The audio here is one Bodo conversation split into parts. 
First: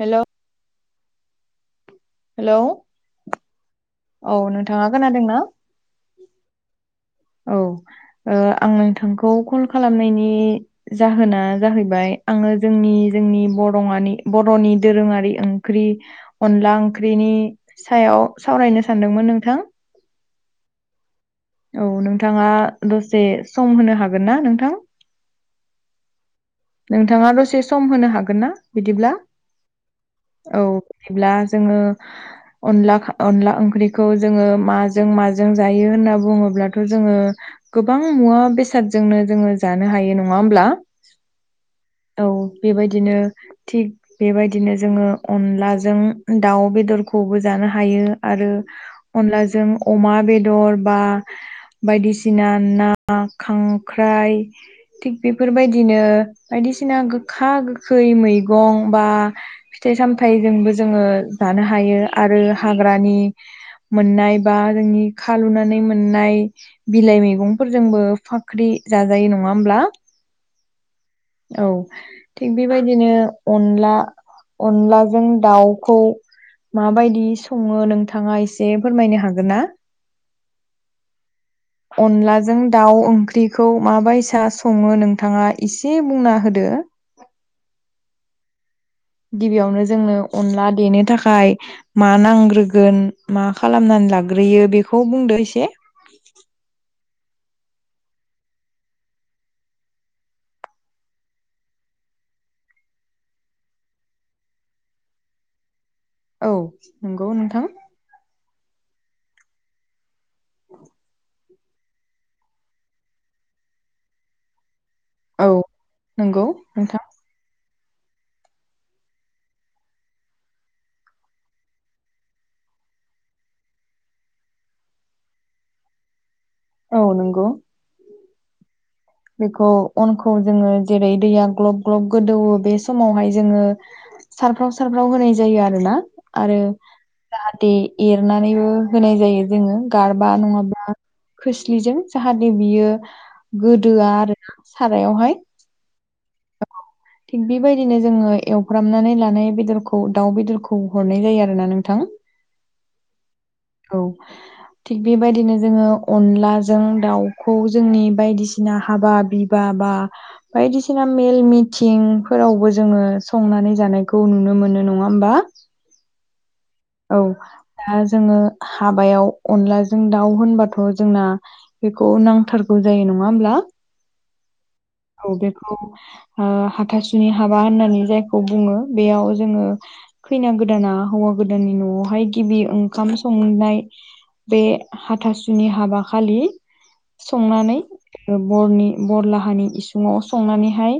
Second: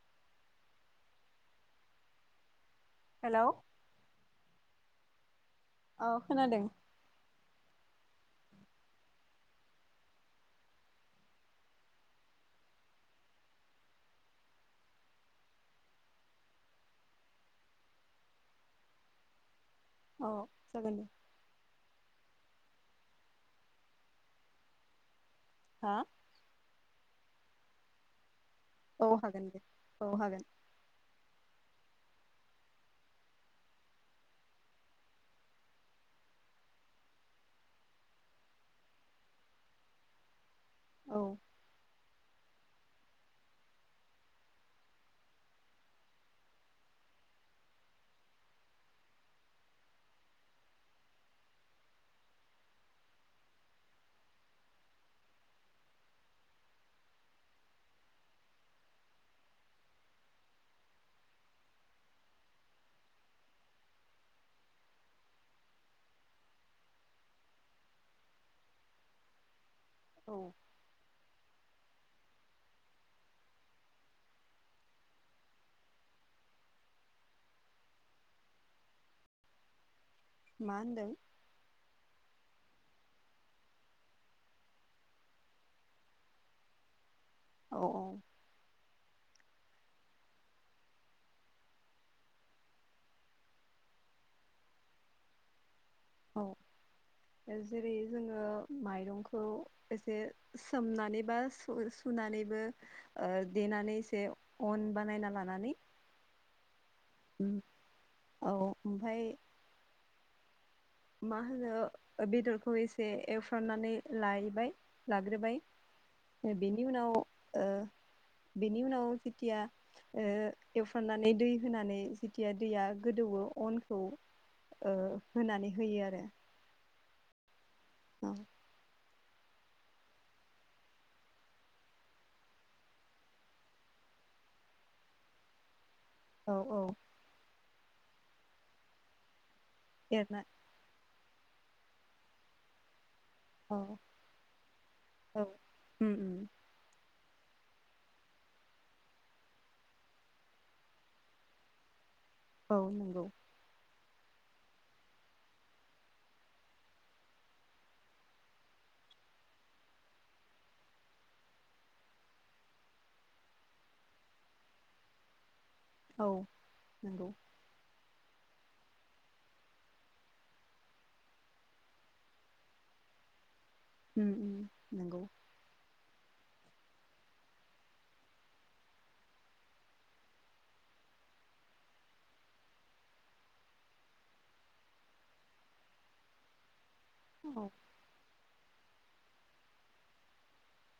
हेल' हेलौ हेल' औ नोंथाङा खोनादों ना? औ खोनादों औ ओ ओङो नोंथांखौ कल खालामनायनि जाहोना जाहैबाय आङो जोंनि जोंनि बरं बर'नि दोरोङारि ओंख्रि अनला ओंख्रिनि सा याव सावरायनो सानदोंमोन नोंथां औ जागोन दे औ नोंथाङा दसे सम होनो हागोन ना नोंथां हा नोंथाङा दसे सम होनो हागोन ना औ बिदिब्ला हागोन दे औ हागोन औ बिदिब्ला जोङो अनला ओंख्रिखौ जोङो माजों माजों जायो होनना बुङो ब्लाथ' जोङो गोबां मुवा बेसादजोंनो जोङो जानो हायो नङा होमब्ला औ औ बेबायदिनो थिग बेबायदिनो जोङो अनलाजों दाउ बेदर खौबो जानो हायो आरो अनलाजों अमा बेदर बा बायदिसिना ना खांख्राइ थिग बेफोरबायदिनो बायदिसिना गोखा गोखै मैगं बा फिथाइ सामथाइजोंबो जोङो जानो हायो आरो हाग्रानि मोननाय बा जोंनि खालुनानै मोननाय बिलाइ मैगंफोरजोंबो फाख्रि जाजायो नंङा होमब्ला औ औ थिग बेबायदिनो अनला अनलाजों दाउखौ मा बायदि सङो नोंथाङा एसे फोरमायनो हागोन ना मा होनदों जों दाउ ओंख्रिखौ माबायसा सङो नोंथाङा इसे बुंना होदो औ औ गिबियावनो जोंनो अनला देनो थाखाय मा नांग्रोगोन मा खालामनानै ला ग्रोयो बेखौ बुंदो एसे औ जेरै जोङो माइरंखौ एसे सोमनानै बा सुनानै देनानैबो ओ देनानै एसे अन बानायना लानानै औ नंगौ नोंथां औ ओमफ्राय [inaudible] मा होनो बेदरखौ एसे एवफ्रामनानै लायबाय औ लाग्रोबाय नंगौ बेनि नोंथां उनाव ओ बेनि उनाव जेथिया ओ एवफ्रामनानै दै होनानै जेथिया दैया गोदौवो अनखौ ओ होनानै होयो आरो औ नंगौ [inaudible] बेखौ अनखौ जोङो जेरै दैया ग्लब ग्लब गोदौवो बे समावहाय जोङो सारफ्राव सारफ्राव होनाय जायो आरोना औ औ दे एरनानैबो होनाय जायो जोङो गारबा एरना नङाब्ला खोस्लिजों जाहाथे बियो औ दोआ आरोना सारायावहाय औ उम थिग बेबायदिनो जोङो एवफ्रामनानै लानाय बेदरखौ दाउ बेदरखौ हरनाय जायो आरोना नोंथां। औ नंगौ। औ। थिग बेबायदिनो जोङो अनलाजों दाउखौ जोंनि बायदिसिना हाबा बिबा हाबा बायदिसि ना मेल मिथिंफोरावबो जोङो संनानै जानायखौ नुनो मोनो नङा होमबा। औ औ नंगौ दा जोङो हाबायाव अनलाजों दाउ होनबाथ' जोंना बेखौ नांथारगौ जायो। नङा होमब्ला। उम। नंगौ औ बेखौ ओ हाथासुनि हाबा होननानै जायखौ बुङो बेयाव जोङो खैना गोदाना हौवा गोदाननि न'आवहाय गिबि ओंखाम संनाय बे हाथासुनि हाबाखलि औ संनानै बरनि बरलाहानि सिङाव संनानैहाय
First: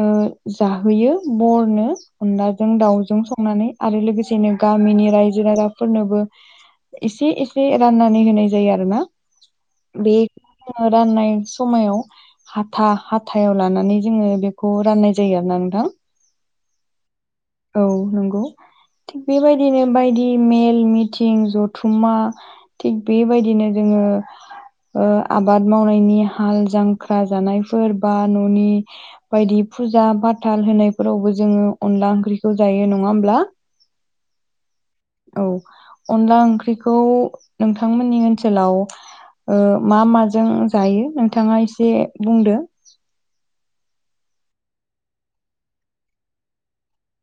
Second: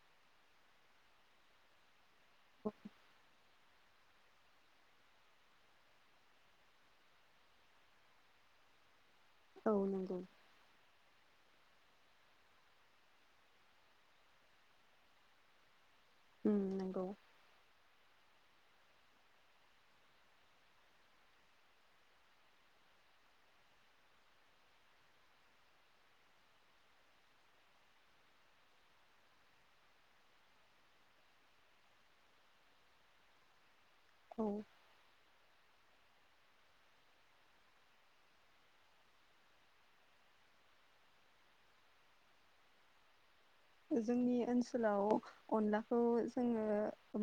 ओ जाहोयो बरनो। अनलाजों दाउजों संनानै आरो लोगोसेनो गामिनि रायजो राजाफोरनोबो एसे एसे राननानै होनाय जायो आरो ना। औ बे नंगौ राननाय समायाव हा था हाथायाव लानानै जोङो बेखौ राननाय जायो आरो ना नोंथां। ओम नंगौ। औ नंगौ। थिग बेबायदिनो बायदि मेल मिथिं जथुमा थिग बेबायदिनो जों ओ ओ आबाद मावनायनि हाल जांख्रा जानायफोर बा न'नि बायदि। फुजा फाथाल होनायफोरावबो जोङो अनला ओंख्रिखौ जायो नङा होमब्ला। औ। औ अनला ओंख्रिखौ नोंथांमोननि ओनसोलाव ओ मा माजों जायो नोंथाङा एसे बुंदो? जोंनि ओनसोलाव अनलाखौ जोङो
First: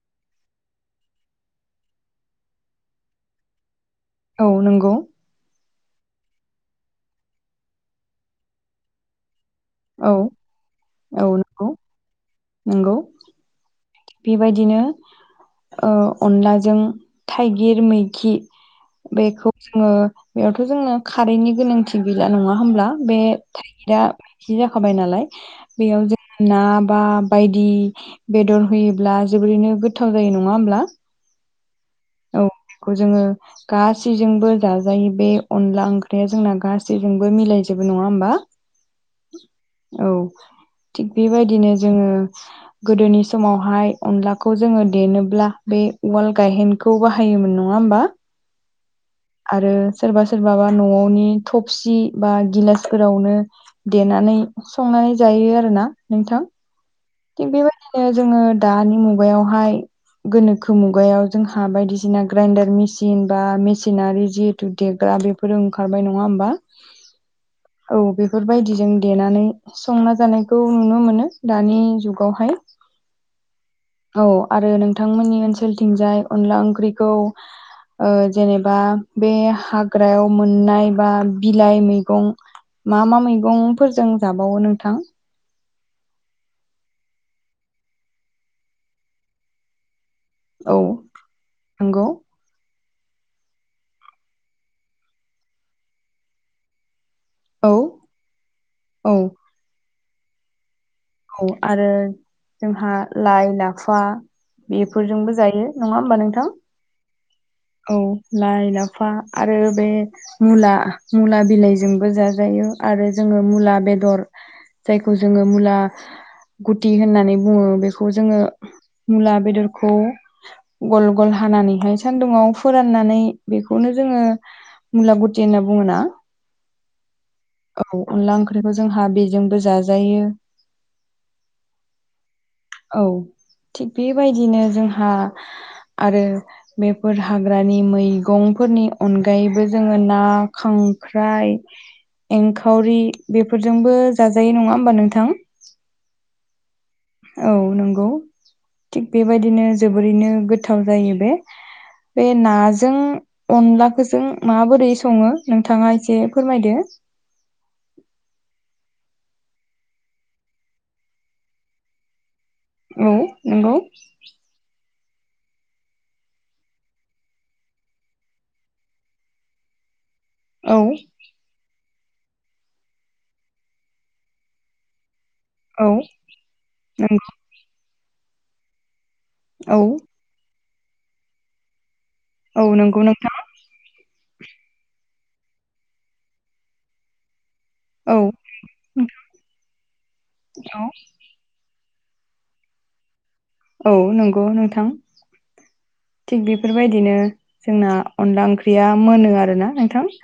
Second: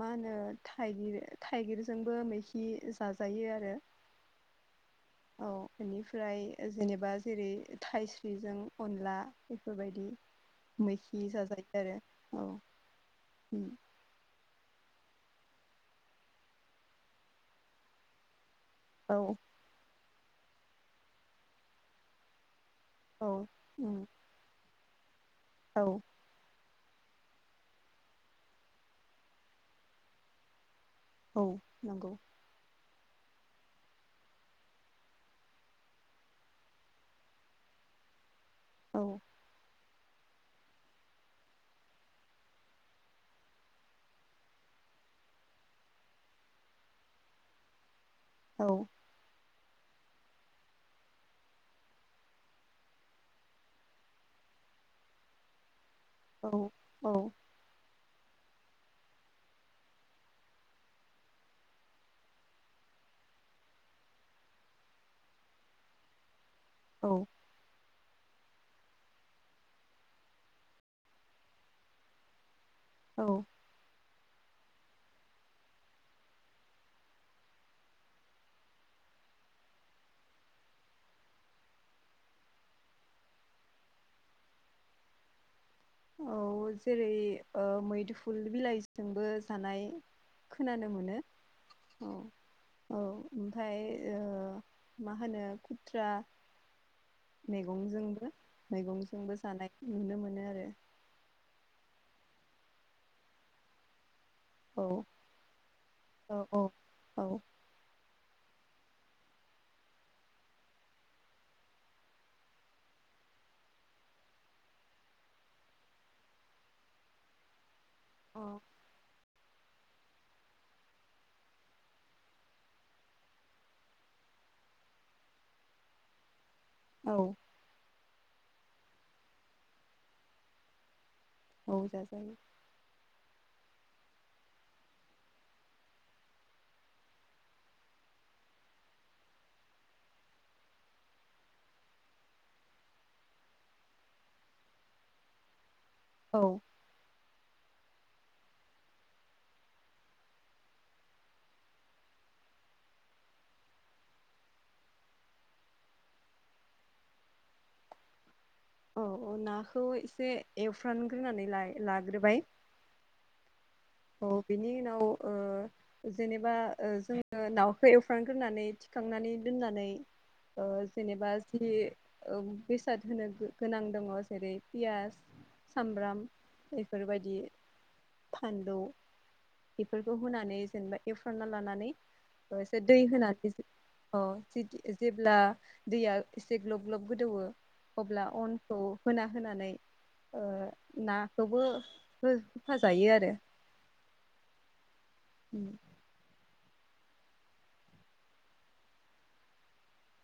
मा होनो थाइगिर थाइगिरजोंबो मैखि जाजायो आरो औ नंगौ। औ बेनिफ्राय जेनेबा जेरै थाइस्रिजों अनला बेफोरबायदि औ मैखि औ नंगौ जाजायो आरो नंगौ औ। बेबायदिनो ओ अनलाजों थाइगिर मैखि औ बेखौ जोङो बेयावथ' जोंनो खारैनि गोनांथि गैला नङा होमब्ला। बे औ थाइगिरा उम मैखि जाखाबाय नालाय औ बेयाव जों ना बा बायदि बेदर होयोब्ला जोबोरैनो गोथाव जायो नङा होमब्ला। औ नंगौ। औ जोङो गासैजोंबो जाजायो बे अनला ओंख्रिया जोंना गासैजोंबो मिलायजोबो। नङा ओबा औ औ। थिग बेबायदिनो जोङो गोदोनि समावहाय अनलाखौ जोङो देनोब्ला बे बे उवाल गायहेनखौ बाहायोमोन नङा होमबा। औ। आरो सोरबा सोरबाबा न'आवनि थफसि बा गिलासफोरावनो देनानै। संनानै जायो आरोना नोंथां औ थिग बेबायदिनो जोङो दानि मुगायावहाय। गोनोखो मुगायाव जोंहा बायदिसिना ग्रानडार मेसिन बा मेसिनारि जिहेतु देग्रा। बा ओंखार नङा हबा औ औ बेफोरबायदिजों देनानै संना जानायखौ नुनो मोनो दानि जुगावहाय। औ। औ आरो नोंथांमोननि ओनसोलथिंजाय अनला ओंख्रिखौ। ओ जेनेबा बे हाग्रायाव मोननाय बा बिलाइ मैगं। मा मा मैगंफोरजों जाबावो नोंथां। औ जेरै मैदुफुल बिलाइजोंबो जानाय। औ खोनानो मोनो नंगौ औ। औ ओमफ्राय मा होनो खुथ्रा। औ मैगंजोंबो औ मैगंजोंबो जानाय। नुनो मोनो आरो औ आरो जोंहा लाइ लाफा। औ बेफोरजोंबो जायो नङा होमबा नोंथां औ औ औ। लाइ लाफा आरो बे मुला मुला बिलाइजोंबो जाजायो आरो जों। [unintelligible] मुला बेदर जायखौ जोङो मुला। गुति होननानै बुङो बेखौ जोङो औ मुला। बेदरखौ गल गल हानानैहाय सान्दुुंआव फोराननानै बेखौनो जोङो। मुलागुति होनना बुङो ना औ। ओ अनला ओंख्रिखौ जोंहा बेजोंबो जाजायो। औ जा जायो। औ थिग बेबायदिनो जोंहा। आरो बेफोर हाग्रानि मैगंफोरनि अनगायैबो जोङो ना खां खांख्राइ। एंखावरि बेफोरजोंबो जाजाय नङा होमबा नोंथां। औ। औ नंगौ थिग बेबायदिनो जोबोरैनो गोथाव जायो बे। बे नाजों अनलाखौजों माबोरै सङो नोंथाङा एसे फोरमायदो। [inaudible] औ औ नाखौ एसे एवफ्रानग्रोनानै लाइ लाग्रोबाय। औ नंगौ। औ बिनि उनाव। ओ जेनेबा जोङो एवफ्रांग्रोनानै थिखांनानै दोननानै। औ जेनोबा जि। बेसाद होनो गोनां दङ जेरै पियास। औ सामब्राम नंगौ बेफोरबायदि फानलौ। औ बेफोरखौ होनानै जेनेबा एवफ्रांना लानानै। औ दै नंगौ होना नोंथां अ जेब्ला दैया एसे ग्लब ग्लब गोदौवो। औ अब्ला अनखौ होना होनानै नोंथां नाखौबो। हो होफाजायो आरो औ नंगौ नोंथां। उम थिग बेफोरबायदिनो जोंना अनला ओंख्रिया मोनो आरो ना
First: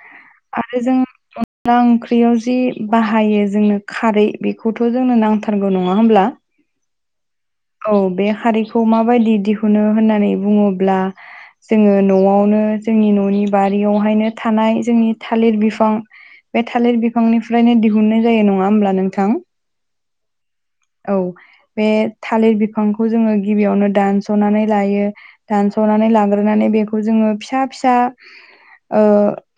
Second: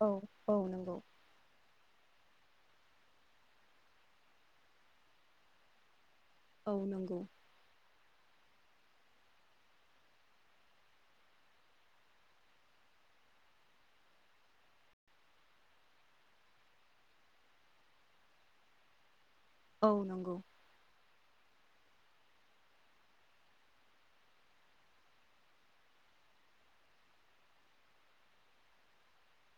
औ औ जों नंगौ अनला ओंख्रियाव जि बाहायो जोंनो खारै बेखौथ' जोंनो नांथारगौ नङा होमब्ला औ नंगौ औ बे खारैखौ माबायदि दिहुनो होननानै बुङोब्ला जोङो न'आवनो जोंनि न'नि बारियावहायनो थानाय जोंनि थालिर बिफां बे थालिर बिफांनिफ्रायनो दिहुननाय जायो नङा होमब्ला नोंथां औ नांगौ औ बे थालिर बिफांखौ जोङो गिबियावनो दानस'नानै लायो दानस' नानै लाग्रोनानै बेखौ जोंं फिसा फिसा ओ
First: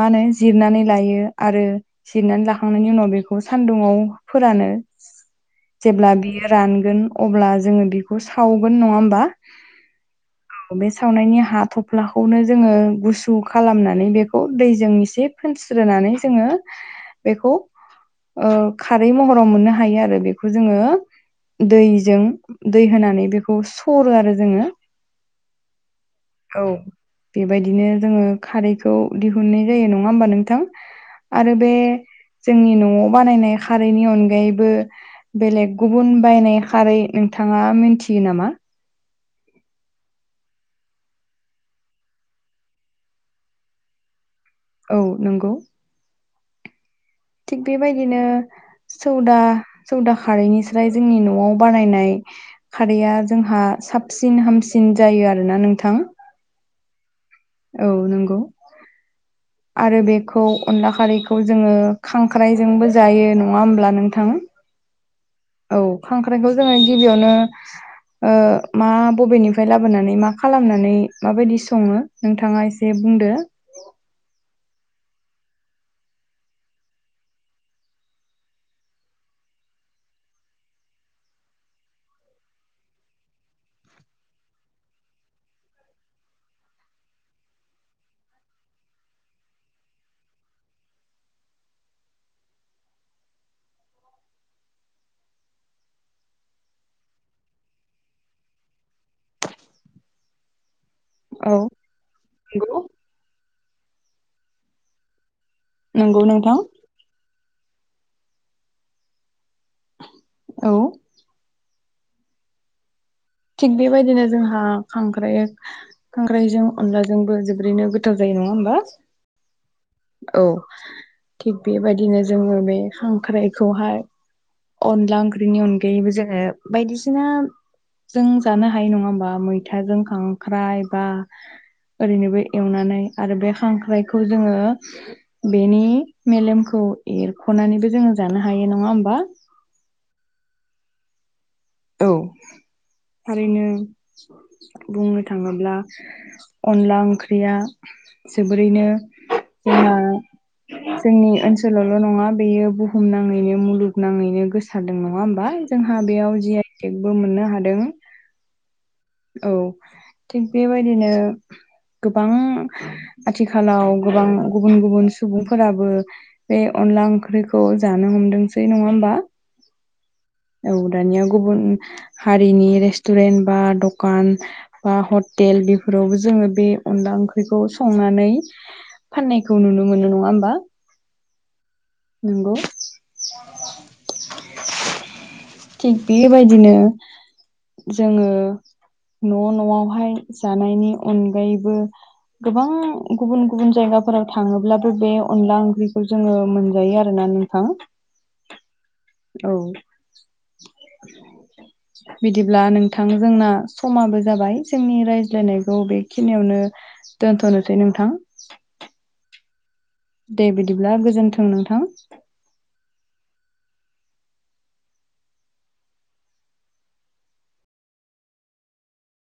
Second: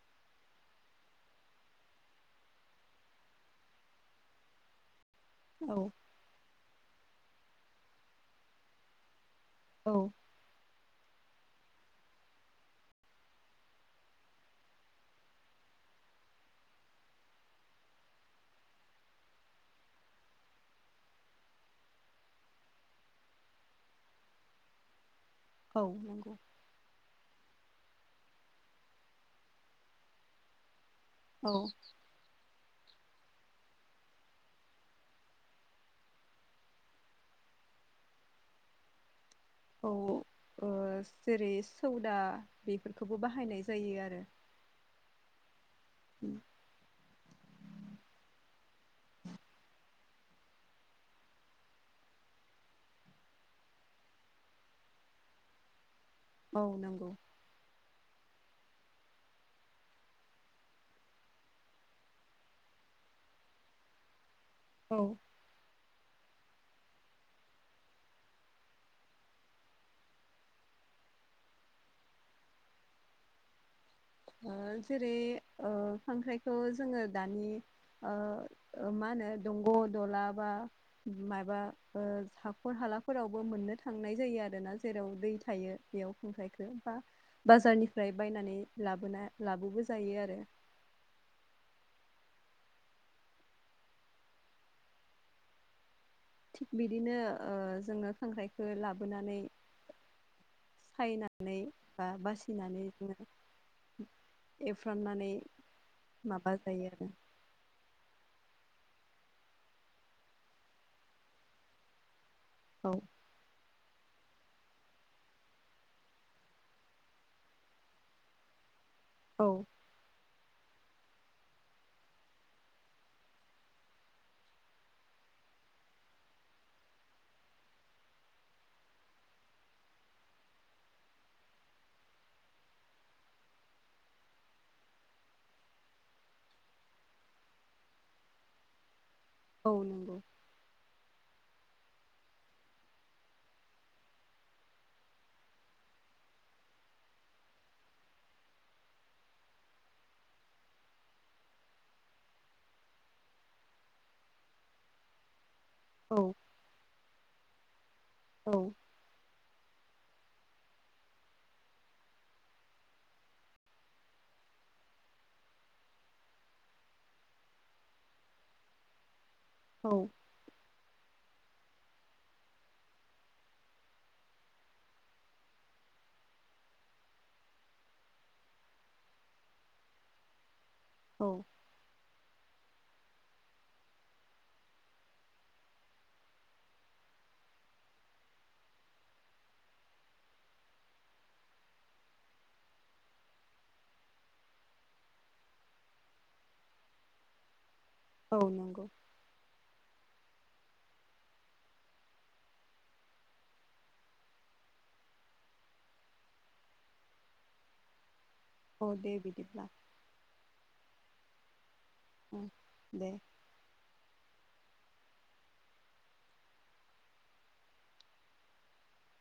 मा होनो जिरनानै लायो आरो जिरनानै लाखांनायनि उनाव बेखौ सान्दुंआव फोरानो। औ जेब्ला बियो रानगोन अब्ला जोङो बेखौ सावगोन नङा होमबा? औ। बे सावनायनि हा थफ्लाखौनो जोङो गुसु खालामनानै बेखौ दैजों एसे फोन स्रोनानै जोङो बेखौ खारै महराव मोननो हायो आरो बे बेखौ जोङो दैजों दै होनानै बेखौ स'रो आरो जोङो। औ नंगौ। औ बेबायदिनो जोङो खारैखौ दिहुननाय जायो नङा होमबा नोंथां? औ आरो बे जोंनि न'आव बानायनाय खारैनि अनगायैबो बेलेग गुबुन बायनाय खारै नोंथाङा मिथियो नामा? औ औ। ओ जेरै सौदा बेफोरखौबो बाहायनाय जायो आरो औ नंगौ उ थिग बेबायदिनो सौदा सौदा खारैनिस्राय जोंनि न'आव बानायनाय खारैया जोंहा साबसिन हामसिन जायो आरोना नोंथां औ नांगौ औ नंगौ [inaudible] आरो बेखौ अनला खारैखौ जोङो खांख्राइजोंबो जायो नङा होमब्ला नोंथां? औ औ खांख्राइखौ जोङो गिबियावनो ओ मा बबेनिफ्राय लाबोनानै मा खालामनानै माबायदि सङो नोंथाङा एसे बुंदो [inaudible] ओ जेरै खांख्रायखौ जोङो दानि ओ मा होनो दंग' दला बा माबा हाखर हालाफोरावबो मोननो थांनाय जायो आरोना जेराव दै थायो बेयाव खांख्राइखौ बा बाजारनिफ्राय बायनानै लाबोना लाबोबो जायो आरो थिग बिदिनो जोङो खांख्रायखौ लाबोनानै औ सायनानै बा बासिनानै नंगौ जोङो एवफ्रामनानै नंगौ माबा नोंथां जायो आरो औ अं औ थिग बेबायदिनो जोंहा खांख्राराइ खांख्राइजों अनलाजोंबो जोबोरैनो गोथाव जायो नङा होनोमबा औ। औ थिग बेबायदिनो जोङो बे खांख्राइखौहाय अनला ओंख्रिनि अनगायैबो जोङो बायदिसिना जों जानो हायो नङा हबा मैथाजों खांख्राइ बा ओरैनोबो एवनानै आरो बे खांख्रायखौ जोङो बेनि मेलेमखौ एरख'नानैबो जोङो जानो हायो नङा होमबा। औ नंगौ औ थारैनो बुंनो थाङोब्ला अनला ओंख्रिया जोबोरैनो जोंना जोंनि ओनसोलावल' नङा बेयो बुहुम नाङैनो मुलुगनाङैनो गोसारदों नङा होनबा जोंहा औ बेयाव जे बो मोननो हादों औ औ थिग बेबायदिनो गोबां आथिखालाव गोबां गुबुन गुबुन सुबुंफोराबो बे अनला ओंख्रिखौ जानो हमदोंसै नङा होमबा। औ औ दानिया गुबुन हारिनि रेस्टुरेन्ट बा द दखान बा हटेल बेफोरावबो जोङो बे अनला ओंख्रिखौ संनानै फाननायखौ नुनो मोनो नङा होमबा? औ नंगौ थिग बेबायदिनो जोङो न' न'आवहाय जानायनि अनगायैबो गोबां गुबुन गुबुन जायगाफोराव थाङोब्लाबो बे अनला ओंख्रिखौ जोङो मोनजायो आरो ना। नोंथां औ नंगौ औ [inaudible] [inaudible] बिदिब्ला नोंथां जोंना समाबो जाबाय जोंनि रायज्लायनायखौ बेखिनियावनो दोनथ'नोसै नोंथां। औ दे बिदिब्ला। दे बिदिब्ला गोजोन्थों नोंथां। दे